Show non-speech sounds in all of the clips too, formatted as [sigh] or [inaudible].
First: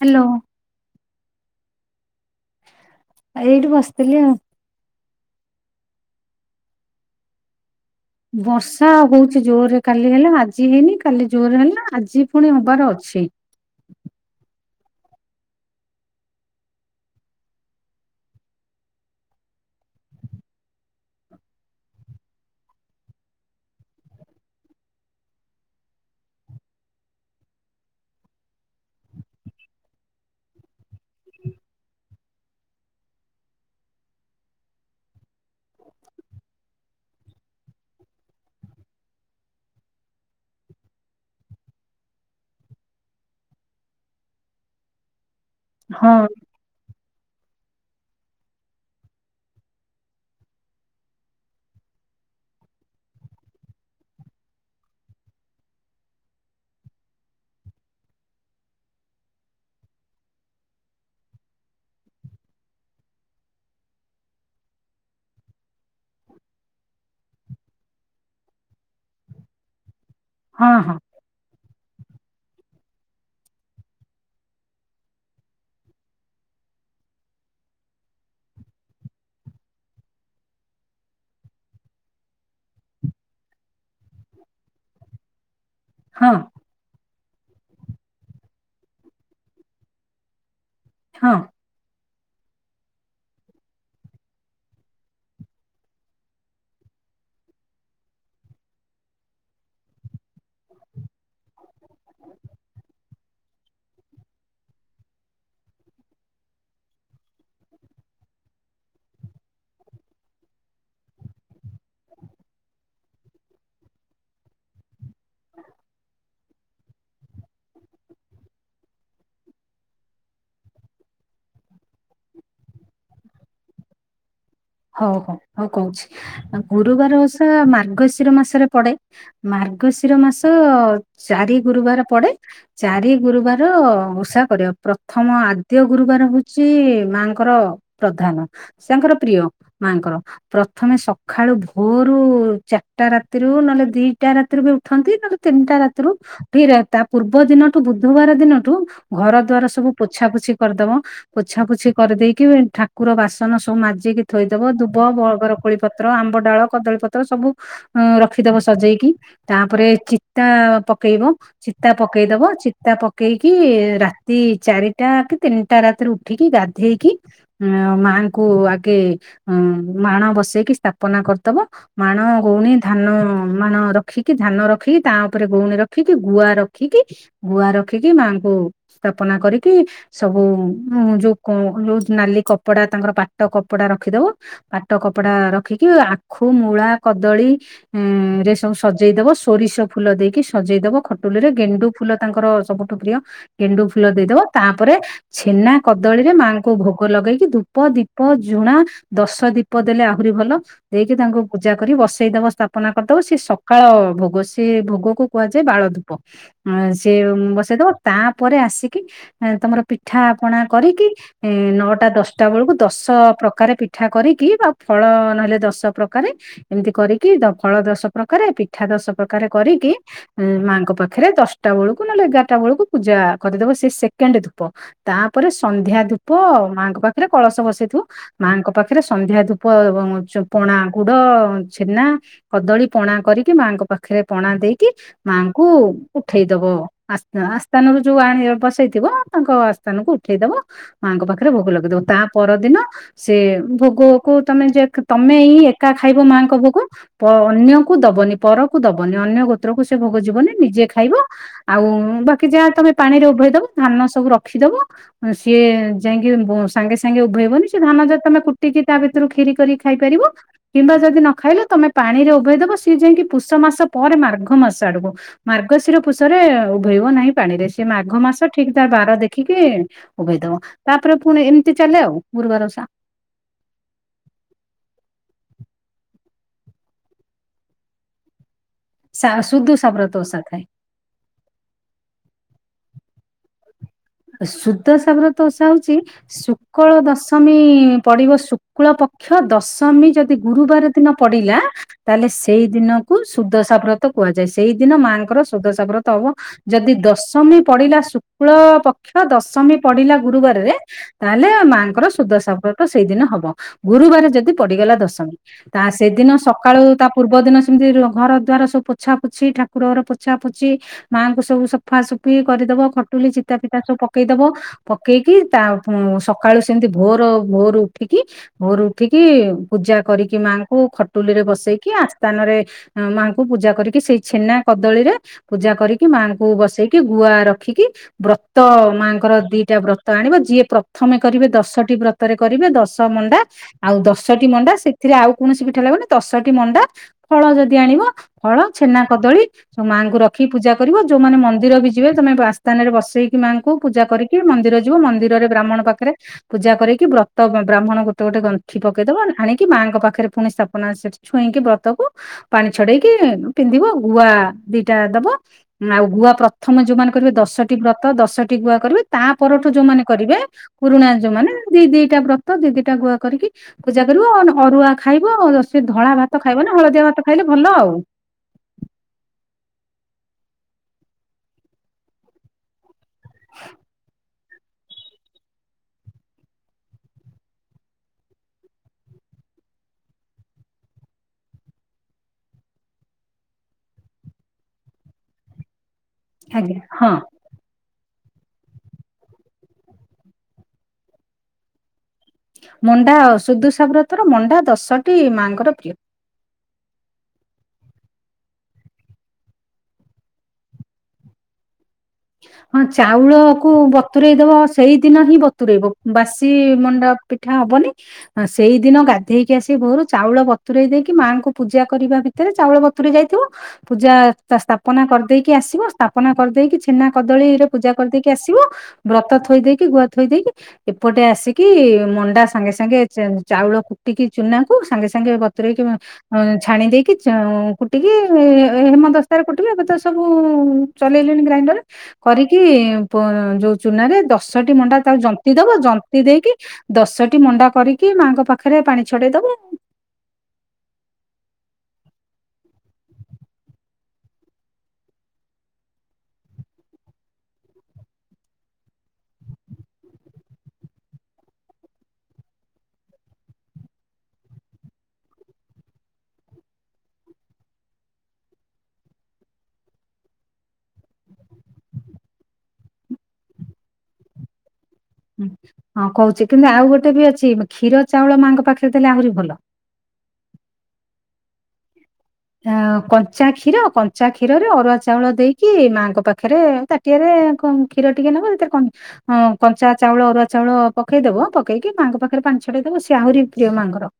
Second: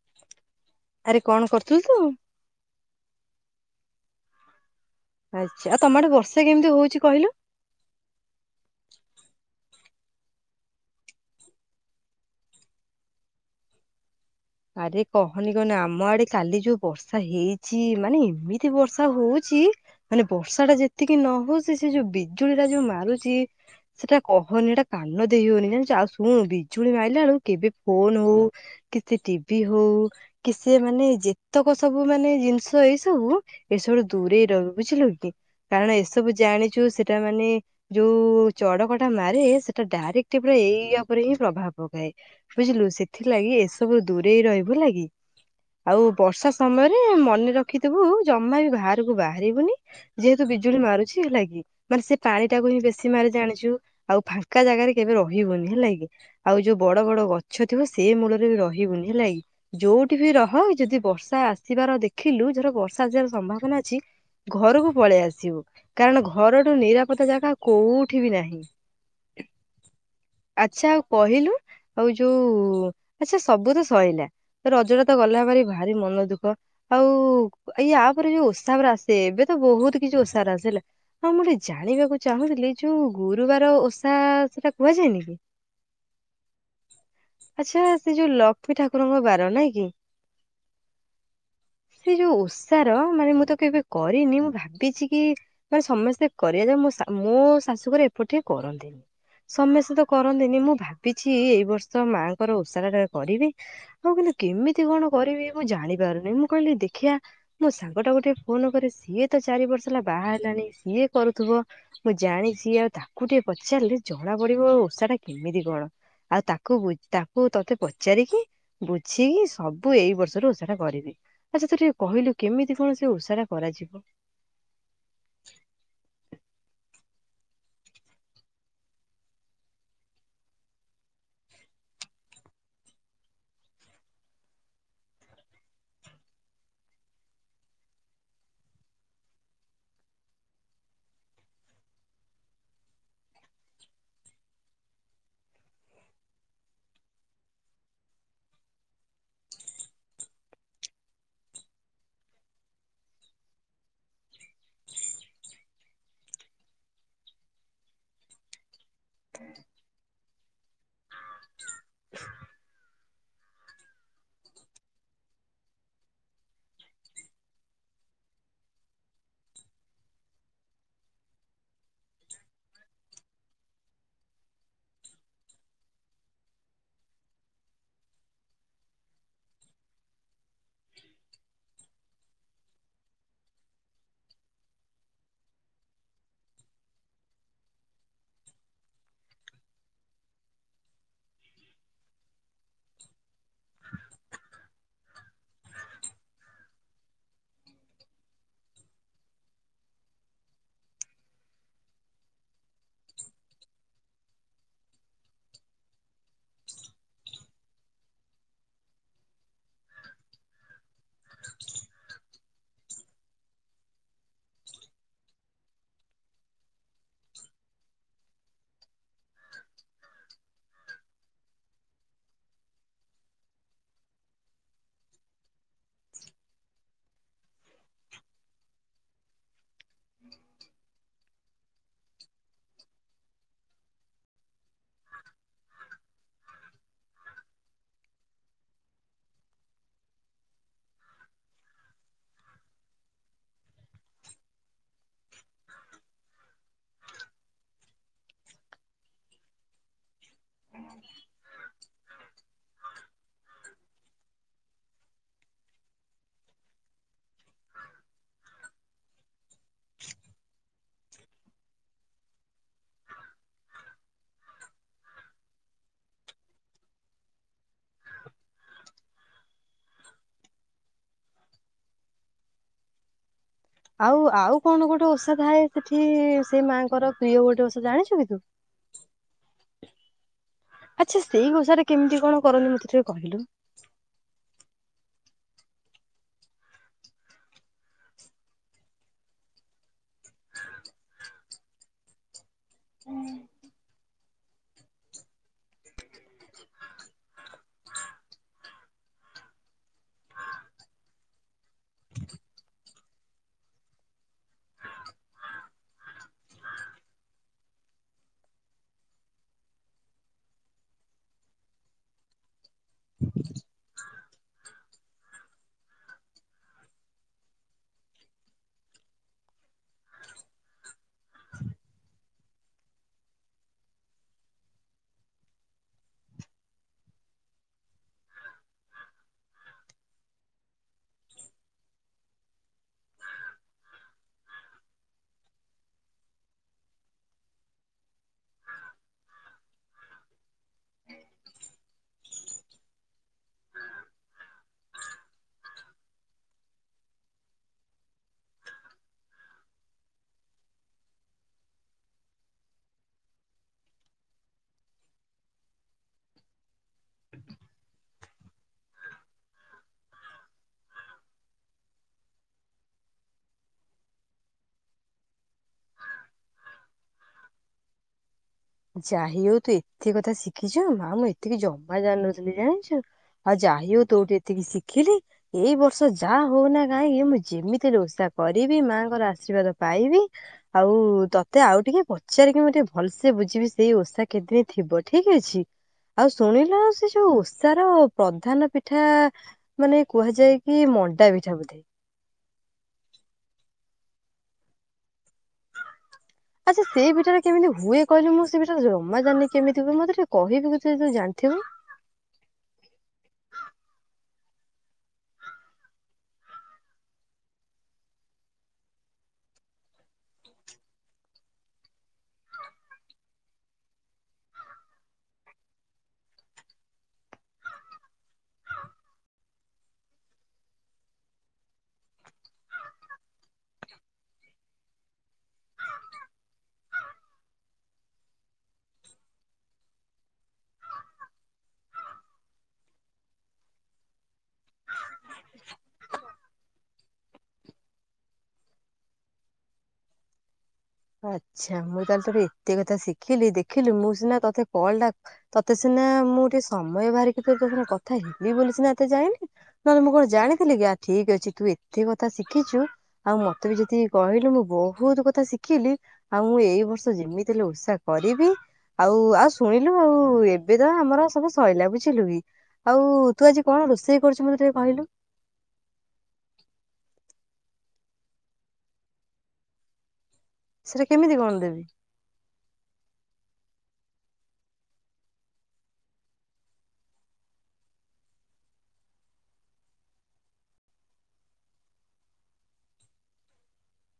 Hello. ଆରେ କଣ କରୁଥିଲୁ ତୁ? ଆ ଏଇଠି ବସିଥିଲି ଆଉ ଆଚ୍ଛା ଆଉ ତମ ଆଡେ ବର୍ଷା କେମିତି ହଉଛି କହିଲୁ ବର୍ଷା ହଉଛି ଜୋରରେ କାଲି ହେଲା ଆଜି ହେଇନି କାଲି ଜୋରରେ ହେଲା ଆଜି ପୁଣି ହବାର ଅଛି ଆରେ କହନି କହନି ଆମ ଆଡେ କାଲି ଯୋଉ ବର୍ଷା ହେଇଛି ମାନେ ଏମିତି ବର୍ଷା ହଉଛି ମାନେ ବର୍ଷା ଟା ଯେତିକି ନ ହଉଛି ସେ ଯୋଉ ବିଜୁଳି ଟା ଯୋଉ ମାରୁଛି ସେଟା କହନି ସେଇଟା କାନ ଦେଇ ହଉନି ଜାଣିଛ ଆଉ ଶୁଣୁ ବିଜୁଳି ମାରିଲା ବେଳକୁ କେବେ ଫୋନ ହଉ କି ଟିଭି ହଉ କି ସେମାନେ ଯେତକ ସବୁ ମାନେ ଜିନିଷ ଏଇ ସବୁ ଏ ସବୁଠୁ ଦୂରେଇ ରହିବୁ ବୁଝିଲୁ କି କାରଣ ଏସବୁ ଜାଣିଛୁ ସେଇଟା ମାନେ ଯୋଉ ଚଡକଟା ମାରେ ସେଟା ଡାଇରେକ୍ଟ ଏ ପା ଏଇଆ ଉପରେ ହିଁ ପ୍ରଭାବ ପକାଏ। ବୁଝିଲୁ ସେଥିଲାଗି ଏସବୁ ଦୂରେଇ ରହିବୁ ହେଲାଗି ଆଉ ହଁ ବର୍ଷା ସମୟରେ ମନେ ରଖିଥିବୁ ଜମା ବି ବାହାରକୁ ବାହାରିବୁନି ଯେହେତୁ ବିଜୁଳି ମାରୁଛି ହେଲା କିି ମାନେ ସେ ପାଣି ଟାକୁ ହିଁ ବେଶୀ ମାରେ ଜାଣିଛୁ ଆଉ ଫାଙ୍କା ଜାଗାରେ କେବେ ରହିବୁନି ହେଲା କି ଆଉ ଯୋଉ ବଡ ବଡ ଗଛ ଥିବ ସେଇ ମୂଳରେ ରହିବ ବୁନି ହେଲାଗି ଯୋଉଠି ବି ରହ ଯଦି ବର୍ଷା ଆସିବାର ଦେଖିଲୁ ଧର ବର୍ଷା ଆସିବାର ସମ୍ଭାବନା ଅଛି ଘରକୁ ପଳେଇ ଆସିବୁ କାରଣ ଘରଠୁ ନିରାପତ୍ତା ଜାଗା କୋଉଠି ବି ନାହିଁ ହଁ ଆଚ୍ଛା ହଁ ଆଉ କହିଲୁ ଆଉ ଯୋଉ ଆଚ୍ଛା ସବୁ ତ ସରିଲା ତ ରଜଟା ତ ଗଲା ଭାର ଭାରି ମନ ଦୁଃଖ ଆଉ ଏଇୟା ପରେ ଯୋଉ ଓସା ହେରା ଆସେ ଏବେ ତ ବହୁତ କିଛି ଓସା ହେରା ଆସେ ହେଲା ହଁ ମୁଁ ଗଟେ ଜାଣିବାକୁ ଚାହୁଁଥିଲି ଯୋଉ ଗୁରୁବାର ଓଷା ସେଟା କୁହାଯାଏ ନି କି? [unintelligible] ହଁ ଆଚ୍ଛା ସେ ଯୋଉ ଲକ୍ଷ୍ମୀ ଠାକୁରଙ୍କ ବାର ନାଇଁ କି? ହଁ ସେ ଯୋଉ ଓଷାର ମାନେ ମୁଁ ତ କେବେ କରିନି ମୁଁ ଭାବିଛି କି ମାନେ ସମସ୍ତେ କରିବା ଯେ ମୋ ଶାଶୁଘର ଏପଟ ଟିକେ କରନ୍ତିନି ସମସ୍ତେ ତ କରନ୍ତିନି ମୁଁ ଭାବିଛି ଏଇ ବର୍ଷ ମାଙ୍କର ଉଷାର ଟା କରିବି ହଉ କିନ୍ତୁ କେମିତି କଣ କରିବି ମୁଁ ଜାଣିପାରୁନି ମୁଁ କହିଲି ଦେଖିବା ମୋ ସାଙ୍ଗଟା ଗୋଟେ ଫୋନ କରେ ସିଏ ତ ଚାରି ବର୍ଷ ହେଲା ବାହା ହେଲାଣି ସିଏ କରୁଥିବ ମୁଁ ଜାଣିଛି ଆଉ ତାକୁ ଟିକେ ପଚାରିଲେ ଜଣା ପଡିବ ଓଷା ଟା କେମିତି କଣ ଆଉ ତାକୁ ବୁଝ ତା ମୁ ତତେ ପଚାରିକି ବୁଝିକି ସବୁ ଏଇ ବର୍ଷରୁ ଓଷା ଟା କରିବି ଆଚ୍ଛା ତ ଟିକେ କହିଲୁ କେମିତି କଣ ସେ ଉଷା ଟା କରାଯିବ? ହଉ ହଉ ହଉ କହୁଛି ଗୁରୁବାର ଓସା ମାର୍ଗଶିର ମାସରେ ପଡେ ମାର୍ଗଶିର ମାସ ଚାରି ଗୁରୁବାର ପଡେ ଚାରି ଗୁରୁବାର ଓଷା କରିବା ପ୍ରଥମ ଆଦ୍ୟ ଗୁରୁବାର ହଉଛି ମାଙ୍କର ପ୍ରଧାନ ସେଙ୍କର ପ୍ରିୟ ମାଙ୍କର ପ୍ରଥମେ ସକାଳୁ ଭୋରୁ ଚାରଟା ରାତିରୁ ନହେଲେ ଦିଟା ରାତିରୁ ବି ଉଠନ୍ତି ନହଲେ ତିନିଟା ରାତିରୁ ଉଠିକି ତା ପୂର୍ବ ଦିନଠୁ ବୁଧବାର ଦିନଠୁ ଘର ଦ୍ଵାର ସବୁ ପୋଛା ପୋଛି କରିଦବ ପୋଛା ପୋଛି କରିଦେଇକି ଠାକୁର ବାସନ ସବୁ ମାଜିକି ଥୋଇଦବ ଦୁବ ବର କୋଳି ପତ୍ର ଆମ୍ବ ଡାଳ କଦଳୀପତ୍ର ସବୁ ରଖିଦବ ସଜେଇକି ତାପରେ ଚିତା ପକେଇବ ଚିତା ପକେଇଦବ ଚିତା ପକ ପକେଇକି ରାତି ଚାରିଟା କି ତିନିଟା ରାତିରୁ ଉଠିକି ଗାଧେଇକି ଅ ମାଙ୍କୁ ଆଗେ ଅ ମାଣ ବସେଇକି ସ୍ଥାପନା କରିଦବ। ମାଣ ଗଉଣୀ ଧାନ ମାଣ ରଖିକି ଧାନ ରଖିକି ତା ଉପରେ ଗଉଣୀ ରଖିକି ଗୁଆ ରଖିକି ଗୁଆ ରଖିକି ମାଆଙ୍କୁ ସ୍ଥାପନା କରିକି ସବୁ ଉ ଯୋଉ କ ଯୋଉ ନାଲି କପଡା ତାଙ୍କର ପାଟ କପଡା ର ରଖିଦବ। ପାଟ କପଡା ରଖିକି ଆଖୁ, ମୂଳା, କଦଳୀ, ଉଁ ରେସବୁ ସଜେଇଦବ। ସୋରିଷ ଫୁଲ ଦେଇକି ସଜେଇଦବ, ଖଟୁଲି ରେ ଗେଣ୍ଡୁ ଫୁଲ ତାଙ୍କର ସବୁଠୁ ପ୍ରିୟ। ଗେଣ୍ଡୁ ଫୁଲ ଦେଇଦବ ତାପରେ ଛେନା କଦଳୀରେ ମାଆଙ୍କୁ ଭୋଗ ଲଗେଇକି ଧୂପ, ଦୀପ, ଝୁଣା ଦଶ ଦୀପ ଦେଲେ ଆହୁରି ଭଲ। ଦେଇକି ତାଙ୍କୁ ପୂଜା କରି ବସେଇ ଦବ ସ୍ଥାପନା କରିଦବ। ସେ ସକାଳ ଭୋଗ ସେ ଭୋଗକୁ କୁହାଯାଏ ବାଳ ଧୂପ। ସେଏ ବସେଇଦବ ତାପରେ ଆସିକି ତମର ପିଠାପଣା କରିକି ଏ ନଅଟା ଦଶଟା ବେଳକୁ ଦଶ ପ୍ରକାରେ ପି ପିଠା କରିକି ବା ଫଳ ନହେଲେ ଦଶ ପ୍ରକାର ଏମିତି କରିକି ଫଳ ଦଶ ପ୍ରକାରେ ପିଠା ଦଶ ପ୍ରକାର କରିକି ମାଆଙ୍କ ପା ପାଖରେ ଦଶଟା ବେଳକୁ ନହେଲେ ଏଗାରଟା ବେଳକୁ ପୂଜା କରିଦବ ସେ ସେକେଣ୍ଡ ଧୂପ। ତାପରେ ସନ୍ଧ୍ୟା ଧୂପ ମାଙ୍କ ପାଖରେ କଳସ ବସେଇଥବ। ମାଆଙ୍କ ପାଖରେ ସନ୍ଧ୍ୟା ଧୂପ ପଣା, ଗୁଡ, ଛେନା କଦଳୀ ପଣା କରିକି ମାଆଙ୍କ ପାଖରେ ପଣା ଦେଇକି ମାଙ୍କୁ ଉଠେଇଦବ ଆସ୍ଥାନରୁ ଯୋଉ ଆଣି ବସେଇଥିବ ତାଙ୍କ ଆସ୍ଥାନକୁ ଉଠେଇଦବ। ମାଙ୍କ ପାଖରେ ଭୋଗ ଲଗେଇଦବ। ତା ପରଦିନ ସେ ଭୋଗକୁ ତମେ ତମେ ହିଁ ଏକା ଖାଇବ ମାଙ୍କ ଭୋଗ। ପ ଅନ୍ୟ କୁ ଦବନି ପରକୁ ଦବନି ଅନ୍ୟ ଗୋତ୍ରକୁ ସେ ଭୋଗ ଯିବନି ନିଜେ ଖାଇବ। ଆଉ ବାକି ଯାହା ତମେ ପାଣିରେ ଉଭେଇ ଦବ। ଧାନ ସବୁ ରଖିଦବ। ସିଏ ଯାଇକି ସାଙ୍ଗେ ସାଙ୍ଗେ ଉଭେଇବନି। ସେ ଧାନ ଯଦି ତମେ କୁ ଟିକି ତା ଭିତରୁ ଖିରି କରିି ଖାଇପାରିବ। କିମ୍ବା ଯଦି ନ ଖାଇଲ ତମେ ପାଣିରେ ଉଭେଇ ଦବ ସିଏ ଯାଇକି ପୁଷ ମାସ ପରେ ମାର୍ଘ ମାସ ଆଡକୁ। ମାର୍ଗଶିର ପୁଷରେ ଉଭେଇବ ନାହିଁ। ପାଣିରେ ସେ ମାଘ ମାସ ଠିକ ତା ବାର ଦେଖିକି ଉଭେଇ ଦବ। ତାପରେ ପୁଣି ଏମିତି ଚାଲେ ଆଉ ଗୁରୁବାର ଓଷା। ଆଉ ଆଉ କଣ ଗୋଟେ ଓଷା ଥାଏ ସେଠି ସେ ମାଆଙ୍କର ପ୍ରିୟ ଗୋଟେ ଓଷା ଜାଣିଛୁ କି ତୁ? ଶାସୁଦସାବ୍ରତ ଓଷା ଥାଏ। ଆଚ୍ଛା ସେଇ ଓଷାରେ କେମିତି କଣ କରନ୍ତି ମତେ ଟିକେ କହିଲୁ? ସୁଦସାବ୍ରତ ଓଷା ହଉଛି ଶୁକ୍ଳ ଦଶମୀ ପଡିବ ଶୁକ୍ଳ ପକ୍ଷ ଦଶମୀ ଯଦି ଗୁରୁବାର ଦିନ ପଡିଲା ତାହେଲେ ସେଇ ଦିନକୁ ସୁଦଶା ସାବ୍ରତ କୁହାଯାଏ। ସେଇଦିନ ମାଆଙ୍କର ସୁଦସାବ୍ରତ ହବ। ଯଦି ଦଶମୀ ପଡିଲା ଶୁକ୍ଳ ପକ୍ଷ ଅକ୍ଷ ଦଶମୀ ପଢିଲା ଗୁରୁବାରରେ ତାହେଲେ ମାଆଙ୍କର ସୁଦସା ବ୍ରତ ସେଇଦିନ ହବ ଗୁରୁବାର ଯଦି ପଡିଗଲା ଦଶମୀ। ତା ସେଦିନ ସକାଳୁ ତା ପୂର୍ବ ଦିନ ସେମିତି ଘର ଦ୍ଵାର ସବୁ ପୋଛା ପୋଛି ଠାକୁର ଘର ପୋଛା ପୋଛି ମାଆଙ୍କୁ ସବୁ ସଫାସଫି କରିଦବ। ଖଟୁଲି ଚିତା ଫିତା ଚିତା ସବୁ ପକେଇଦବ ପକେଇକି ତା ସକାଳୁ ସେମିତି ଭୋର ଭୋରୁ ଉଠିକି ଭୋର ଉଠିକି ପୂଜା କରିକି ମାଙ୍କୁ ଖଟୁଲି ରେ ବସେଇକି ଆସ୍ଥାନ ରେ ମାଙ୍କୁ ପୂଜା କରିକି ସେଇ ଛେନା କଦଳୀରେ ପୂଜା କରିକି ମାଆଙ୍କୁ ବସେଇକି ଗୁଆ ରଖିକି ବ୍ର ତ ମାଆଙ୍କର ଦିଟା ବ୍ରତ ଆଣିବ ଯିଏ ପ୍ରଥମେ କରିବେ ଦଶଟି ବ୍ରତରେ କରିବେ ଦଶ ମଣ୍ଡା ଆଉ ଦଶଟି ମଣ୍ଡା ସେଥିରେ ଆଉ କୌଣସି ପିଠା ଲାଗୁନି ଦଶଟି ମଣ୍ଡା ଫଳ ଯଦି ଆଣିବ ଫଳ, ଛେନା, କଦଳୀ ସ ମାଆଙ୍କୁ ରଖି ପୂଜା କରିବ, ଯୋଉମାନେ ମନ୍ଦିର ବି ଯିବେ ତମେ ଆସ୍ଥାନରେ ବସେଇକି ମାଙ୍କୁ ପୂଜା କରିକି ମନ୍ଦିର ଯିବ ମନ୍ଦିରରେ ବ୍ରାହ୍ମଣ ପାଖରେ ପୂଜା କରିକି ବ୍ରତ ବ୍ରାହ୍ମଣ ଗୋଟେ ଗୋଟେ ଗଣ୍ଠି ପକେଇଦବ ଆଣିକି ମାଆଙ୍କ ପାଖରେ ପୁଣି ସ୍ଥାପନା ସେଠି ଛୁଏଁଇକି ବ୍ରତକୁ ପାଣି ଛଡେଇକି ପିନ୍ଧିବ ଗୁଆ ଦିଟା ଦବ ଆଉ ଗୁଆ ପ୍ରଥମ ଯୋଉମାନେ କରିବେ ଦଶଟି ବ୍ର ତ ଦଶଟି ଗୁଆ କରିବେ, ତା ପରଠୁ ଯୋଉମାନେ କରିବେ ପୁରୁଣା ଯୋଉମାନେ ଦି ଦିଟା ବ୍ରତ ଦି ଦିଟା ଗୁଆ କରିକି ପୂଜା କରିବ ଅରୁଆ ଖାଇବ ଆ ସେ ଧଳା ଭାତ ଖାଇବନି ହଳଦିଆ ଭାତ ଖାଇଲେ ଭଲ ଆଉ। ଯାହାଇ ହଉ ତୁ ଏତେ କଥା ଶିଖିଛୁ ମା ମୁଁ ଏତିକି ଜମା ଜାଣିନଥିଲି ଜାଣିଛୁ। ଆଉ ଯାହାଇ ହଉ ତୋଠୁ ଏତିକି ଶିଖିଲି। ଏଇ ବର୍ଷ ଯାହା ହଉନା କାହିଁକି ମୁଁ ଯେମିତି ରେ ଓଷା କରିବି ମାଆଙ୍କର ଆଶୀର୍ବାଦ ପାଇବି। ଆଉ ତତେ ଆଉ ଟିକେ ପଚାରିକି ମୁଁ ଟିକେ ଭଲସେ ସେ ବୁଝିବି ସେଇ ଓଷା କେତେ ଥିବ ଠିକ ଅଛି, ଆଉ ଆଜ୍ଞା ଶୁଣିଲୁ ସେ ହଁ। ଯୋଉ ଓଷାର ପ୍ରଧାନ ପିଠା ମାନେ କୁହାଯାଏ କି ମଣ୍ଡା ପିଠା ବୋଧେ। ମଣ୍ଡା ସୁଦଶା ବ୍ରତ ର ମଣ୍ଡା ଦଶଟି ମା ଙ୍କର ପ୍ରିୟ। ଆଚ୍ଛା ସେଇ ପିଠା ଟା କେମିତି ହୁଏ କହିଲୁ, ମୁଁ ସେ ପିଠା ଟା ଜମା ଜାଣିନି କେମିତି ହୁଏ, ମତେ ଟିକେ କହିବୁ କିଛି ଯଦି ଜାଣିଥିବୁ। ହଁ ଚାଉଳକୁୁ ବତୁରଇ ଦବ ସେଇଦିନ ହିଁ ବତୁରଇବ ବାସି ମଣ୍ଡା ପିଠା ହବନି। ହଁ ସେଇଦିନ ଗାଧେଇକି ଆସି ଭୋରୁ ଚାଉଳ ବତୁରଇ ଦେଇକି ମାଆଙ୍କୁ ପୂଜା କରିବା ଭି ତରେ ଚାଉଳ ବତୁୁରୀ ଯାଇଥିବ ପୂଜା ସ୍ଥାପନା କରିଦେଇକି ଆସିବ ସ୍ଥାପନା କରିଦେଇକି ଛେନା କଦଳୀ ରେ ପୂଜା କରିଦେଇକି ଆସିବ ବ୍ରତ ଥୋଇ ଦେଇକି ଗୁଆ ଥୋଇ ଦେଇକି ଏପଟେ ଆସିକି ମଣ୍ଡା ସାଙ୍ଗେ ସାଙ୍ଗେ ଚ ଚାଉଳ କୁଟିକି ଚୁନାକୁ ସାଙ୍ଗେ ସାଙ୍ଗେ ବତୁରେଇକି ଅଁ ଛାଣି ଦେଇକି ଚା କୁଟିକି ହେମ ଦସ୍ତାରେ କୁଟିକି ଏବେ ତ ସବୁ ଚଲେଇଲେଣି ଗ୍ରାଇଣ୍ଡର କରିକି ପୁ-ଯୋଉ ଚୁନାରେ ଦଶଟି ମଣ୍ଡା ତା ଜନ୍ତି ଦବ ଜନ୍ତି ଦେଇକି ଦଶଟି ମଣ୍ଡା କରି କି ମାଆଙ୍କ ପାଖରେ ପାଣି ଛଡେଇ ଦବ। ଆଚ୍ଛା ମୁଁ ତାହେଲେ ତୋଠୁ ଏତେ କଥା ଶିଖିଲି ଦେଖିଲି ମୁଁ ସିନା ତୋତେ କଲ୍ ଟା ତତେ ସିନା ମୁଁ ଟିକେ ସମୟ ବାହାରିକି ତତେ ସିନା କଥା ହେବି ବୋଲି ସିନା ଏତେ ଯାଁଇଲି। ନହେଲେ ମୁଁ କଣ ଜାଣିଥିଲି କି ଆ ଠିକ ଅଛି ତୁ ଏତେ କଥା ଶିଖିଛୁ ଆଉ ମତେ ବି ଯେତିକି କହିଲୁ ମୁଁ ବହୁତ କଥା ଶି ଖିଲି ଆଉ ମୁଁ ଏଇ ବର୍ଷ ଯେମିତି ହେଲେ ଓଷା କରିବି ଆଉ ଆଉ ଶୁଣିଲୁ ଆଉ ଏବେ ତ ଆମର ସବୁ ସଇଲା, ବୁଝିଲୁ କି? ଆଉ ତୁ ଆଜି କଣ ରୋଷେଇ କରିଛୁ ମତେ ଟିକେ କହିଲୁ? ହୁଁ ହଁ କହୁଛି କିନ୍ତୁ ଆଉ ଗୋଟେ ବି ଅଛି କ୍ଷୀର ଚାଉଳ ମାଙ୍କ ପାଖରେ ଦେଲେ ଆହୁରି ଭଲ। ସେଟା କେମିତି କଣ ଦେବି? ଆ କଞ୍ଚା କ୍ଷୀର କଞ୍ଚା କ୍ଷୀରରେ ଅରୁଆ ଚାଉଳ ଦେଇକି ମାଙ୍କ ପାଖରେ ତା ଟିଆରେ କଅ କ୍ଷୀର ଟିକେ ନେବ ସେଥିରେ କ ହଁ କଞ୍ଚା ଚାଉଳ ଅରୁଆ ଚାଉଳ ପକେଇଦବ ପକେଇକି ମାଙ୍କ ପାଖରେ ପାଣି ଛଡେଇଦେବ ସିଏ ଆହୁରି ପ୍ରିୟ ମାଁ ଙ୍କର।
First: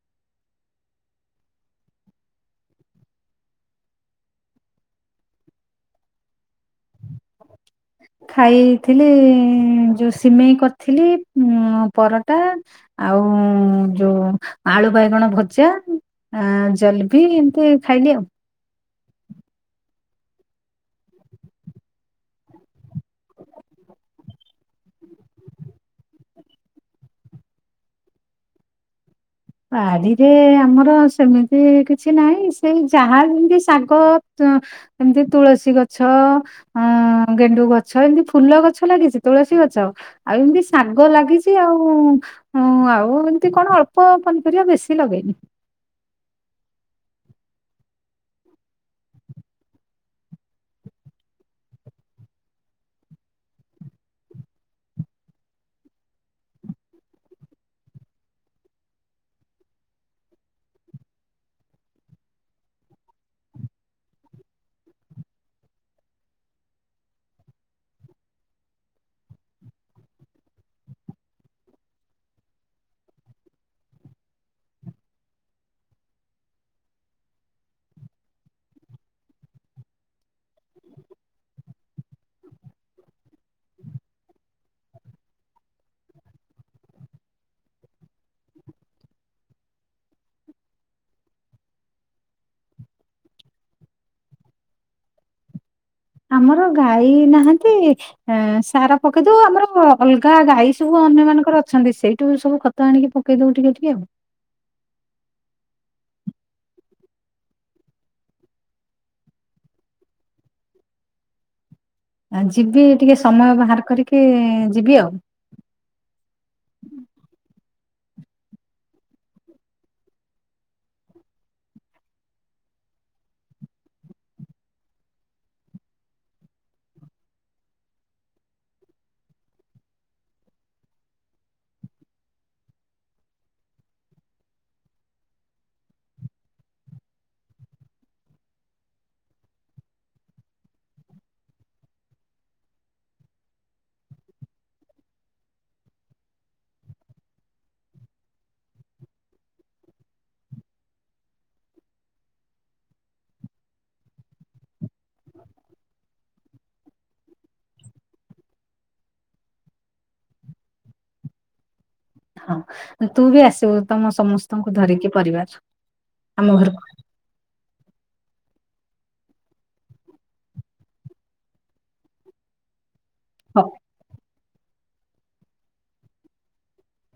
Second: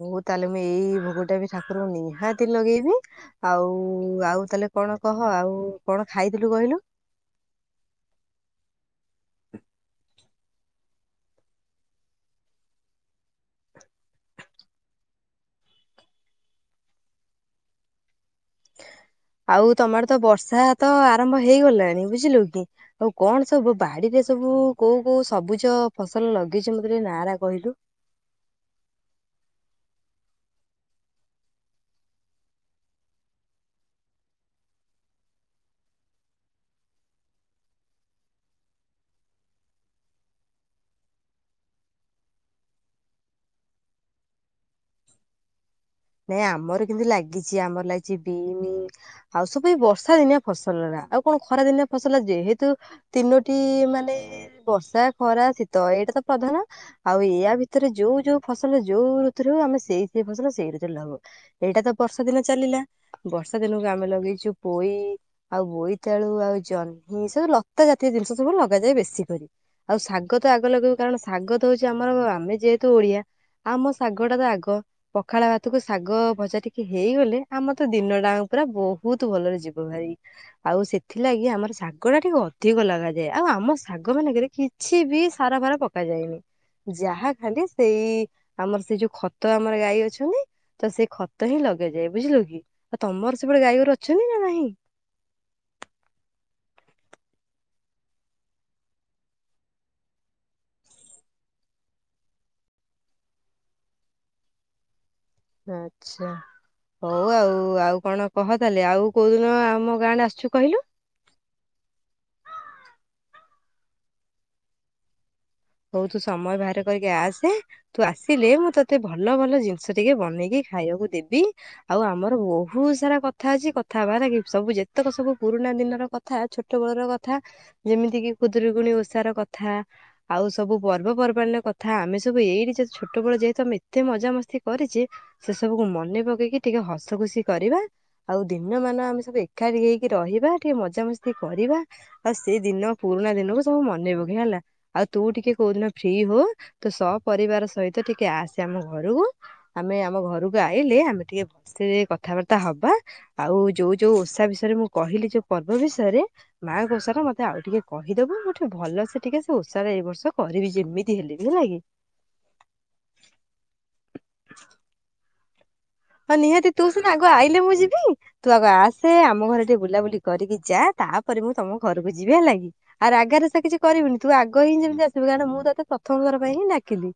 ହଉ ହଉ ତାହେଲେ ମୁଁ ଏଇ ଭୋଗଟା ବି ଠାକୁରଙ୍କୁ ନିହାତି ଲଗେଇବି। ଆଉ ଆଉ ତାହେଲେ କଣ କହ ଆଉ କଣ ଖାଇଥିଲୁ କହିଲୁ? ଖାଇଥିଲି ଯୋଉ ସିମେଇ କରିଥିଲି ଉଁ ପରଟା ଆଉଁ ଯୋଉ ଆଳୁ ବାଇଗଣ ଭଜା। ଆଁ ଜଲପି ଏମିତି ଖାଇଲି ଆଉ। ଆଉ ତମ ଆଡେ ତ ବର୍ଷା ତ ଆରମ୍ଭ ହେଇଗଲାଣି। ବୁଝିଲୁ କି? ଆଉ କଣ ସବୁ ବାଡିରେ ସବୁ କୋଉ କୋଉ ସବୁଜ ଫସଲ ଲଗେଇଛ। ମତେ ଟିକେ ନା ଟା କହିଲୁ? ବାଡିରେ ଆମର ସେମିତି କିଛି ନାହିଁ। ସେଇ ଯାହା ଯେମିତି ଶାଗ ଏମିତି ତୁଳସୀ ଗଛ। ଅଁ ଗେଣ୍ଡୁ ଗଛ ଏମିତି ଫୁଲ ଗଛ ଲାଗିଛି। ତୁଳସୀ ଗଛ ଆଉ ଏମିତି ଶାଗ ଲାଗିଛି ଆଉ। ଆଉ ଏମିତି କଣ ଅଳ୍ପ ପନିପରିବା ବେଶୀ ଲଗେଇନି। ନାଇଁ ଆମର କିନ୍ତୁ ଲାଗିଛି। ଆମର ଲାଗିଛି ବିନି ଆଉ ସବୁ ଏ ବର୍ଷା ଦିନିଆ ଫସଲ ରା। ଆଉ କଣ ଖରା ଦିନିଆ ଫସଲ ଯେହେତୁ ତିନୋଟି ମାନେ ବର୍ଷା, ଖରା, ଶୀତ ଏଇଟା ତ ପ୍ରଧାନ। ଆଉ ଏୟା ଭିତରେ ଯୋଉ ଯୋଉ ଫସଲ ଯୋଉ ଋତୁରୁ। ଆମେ ସେଇ ସେଇ ଫସଲ ସେଇ ଋତୁ ହେଲା ଆଉ, ଏଇଟା ତ ବର୍ଷା ଦିନ ଚାଲିଲା। ବର୍ଷା ଦିନକୁ ଆମେ ଲଗେଇଛୁ ପୋଇ ଆଉ ବୋଇତାଳୁ ଆଉ ଜହ୍ନି। ସବୁ ଲତା ଜାତୀୟ ଜିନିଷ ସବୁ ଲଗାଯାଏ ବେଶୀ କରି। ଆଉ ଶାଗ ତୋ ଆଗ ଲଗାଇବୁ। କାରଣ ଶାଗ ତ ହଉଛି ଆମର, ଆମେ ଯେହେତୁ ଓଡିଆ ଆମ ଶାଗଟା ତ ଆଗ। ପଖାଳ ଭା ତକୁ ଶାଗ ଭଜା ଟିକେ ହେଇଗଲେ। ଆମର ତ ଦିନ ଟା ପୁରା ବହୁତ ଭଲରେ ଯିବ ଭାଇ। ଆଉ ସେଥିଲାଗି ଆମର ଶାଗ ଟା ଟିକେ ଅଧିକ ଲଗାଯାଏ। ଆଉ ଆମ ଶାଗ ମାନଙ୍କରେ କି କିଛି ବି ସାର ଫାର ପକା ଯାଏନି। ଯାହା ଖାଲି ସେଇ ଆମର ସେ ଯୋଉ ଖତ ଆମର ଗାଈ ଅଛନ୍ତି। ତ ସେ ଖତ ହିଁ ଲଗାଯାଏ। ବୁଝିଲୁ କି, ତମର ସେପଟେ ଗାଈଗୋର ଅଛନ୍ତି ନା ନାହିଁ? ଆମର ଗାଈ ନାହାନ୍ତି ଏଁ ସାର ପକାଇଦେଉ। ଆମର ଅଲଗା ଗାଈ ସବୁ ଅନ୍ୟ ମାନଙ୍କର ଅଛନ୍ତି। ସେଇଠୁ ସବୁ କଥା ତ ଆଣି ପକେଇଦବୁ ଟିକ ଟିକେ। ଆଚ୍ଛା। ହଉ ଆଉ ଆଉ କଣ କହ ତାହେଲେ? ଆଉ କୋଉ ଦିନ ଆମ ଗାଁଆଡେ ଆସୁଛୁ କହିଲୁ? ଆ ଜିବି ଟିକେ ସମୟ ବାହାର କରିକି ଯିବି ଆଉ। ହଉ ତୁ ସମୟ ବାହାର କରିକି ଆସେ। ତୁ ଆସିଲେ ମୁଁ ତୋତେ ଭଲ ଭଲ ଜିନିଷ ଟିକେ ବନେଇକି ଖାଇବାକୁ ଦେବି। ଆଉ ଆମର ବହୁତ ସାରା କଥା ଅଛି କଥାହେବା ନାଇକି। ଯେତେକ ସବୁ ପୁରୁଣା ଦିନର କ କଥା ଛୋଟ ବେଳର କଥା। ଯେମିତି କିି ଖୁଦୁରୁକୁଣୀ ଓଷାର କଥା। ଆଉ ସବୁ ପର୍ବପର୍ବାଣିର କଥା। ଆମେ ସବୁ ଏଇଠି ଯେ ଛୋଟ ବେଳ ଯେହେତୁ ଆମେ ଏତେ ମଜାମସ୍ତି କରିଛେ ସେ ସବୁକୁ ମନେ ପକେଇକି ଟିକେ ହସ ଖୁସି କରିବା। ଆଉ ଦିନମାନ ଆମେ ସବୁ ଏକାଠି ହେଇକି ରହିବା। ଟିକେ ମଜାମସ୍ତି କରିବା। ଆଉ ସେଇ ଦିନ ପୁରୁଣା ଦିନକୁ ସବୁ ମନେ ପକାଇବା ହେଲା। ଆଉ ତୁ ଟିକେ କୋଉଦିନ ଫ୍ରି ହ। ତୁ ସପରିବାର ସହିତ ଟିକେ ଆସେ ଆମ ଘରକୁ। ଆମେ ଆମ ଘରକୁ ଆଇଲେ। ଆମେ ଟିକେ ବସିଲେ କଥାବାର୍ତ୍ତା ହବା। ଆଉ ଯୋଉ ଯୋଉ ଓଷା ବିଷୟରେ ମୁଁ କହିଲି। ଯୋଉ ପର୍ବ ବିଷୟରେ ମାଁଙ୍କ ଓଷା ଟା ମତେ ଆଉ ଟିକେ କହିଦେବୁ। ମୁଁ ଠି ଭଲ ସେ ଟିକେ ଓଷାରେ ଏ ବର୍ଷ କରିବି ଯେମିତି ହେଲେ ବି। ହେଲା କି? ହଁ ତୁ ବି ଆସିବୁ। ତମ ସମସ୍ତଙ୍କୁ ଧରିକି ପରିବାର। ହଁ ଆମ ନିହାତି ଘରକୁ ତୁ ସିନା ଆଗ ଆଇଲେ ମୁଁ ଯିବି। ତୁ ଆଗ ଆସେ ଆମ ଘରେ ଟିକେ ବୁଲାବୁଲି କରିକି ଯା। ତାପରେ ମୁଁ ତମ ଘରକୁ ଯିବି ହେଲା କି। ଆର୍ ରାଗା ରୁଷା ହଉ କିଛି କରିବୁନି। ତୁ ଆଗ ହିଁ ଯେମିତି ଆସିବୁ। କାରଣ ମୁଁ ତୋତେ ପ୍ରଥମ ଥର ପାଇଁ ହି ଡାକିଲି।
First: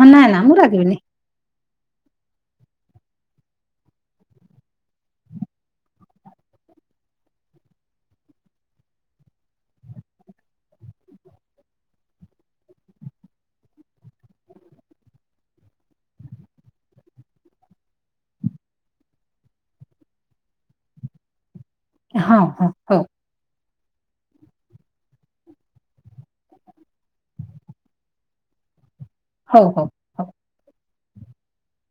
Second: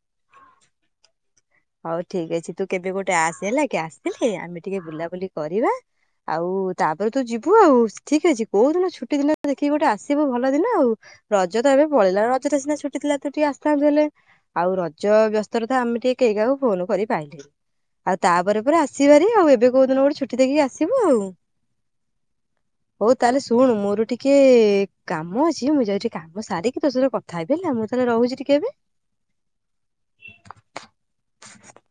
ହଁ ନା ନା ମୁଁ ରାଗିବିନି। ହଉ ଠିକ ଅଛି। ତୁ କେବେ ଗୋଟେ ଆସ ହେଲା କି। ଆସିଲେ ଆମେ ଟିକେ ବୁଲାବୁଲି କରିବା। ଆଉ ତାପରେ ତୁ ଯିବୁ ଆଉ ଠିକ ଅଛି। କୋଉ ଦିନ ଛୁଟି ଦିନ ଦେଖିକି ଗୋଟେ ଆସିବୁ ଭଲ ଦିନ ଆଉ। ରଜ ତ ଏବେ ପଳେଇଲା। ରଜଟା ସିନା ଛୁଟିଥିଲା ତୁ ଟିକେ ଆସିଥାନ୍ତୁ ହେଲେ? ଆଉ ରଜ ବ୍ୟସ୍ତରେ ତୋ ଆମେ ଟିକେ କେହି କାହାକୁ ଫୋନ କରି ପାରିଲୁନି। ଆଉ ତାପରେ ପରେ ଆସିବ ହେରି ଆଉ ଏବେ କୋଉ ଦିନ ଗୋଟେ ଛୁଟି ଦେଖିକି ଆସିବୁ ଆଉ। ହଁ ହଁ ହୋଉ। ହଉ ତାହେଲେ ଶୁଣୁ ମୋର ଟିକେ କାମ ଅଛି ମୁଁ ଯାଉଛି କାମ ସାରିକି ତୋ ସହିତ କଠାହେବି ହେଲା, ମୁଁ ତାହେଲେ ରହୁଛି ଟିକେ ଏବେ। ହଉ ହଉ। ହଉ [unintelligible]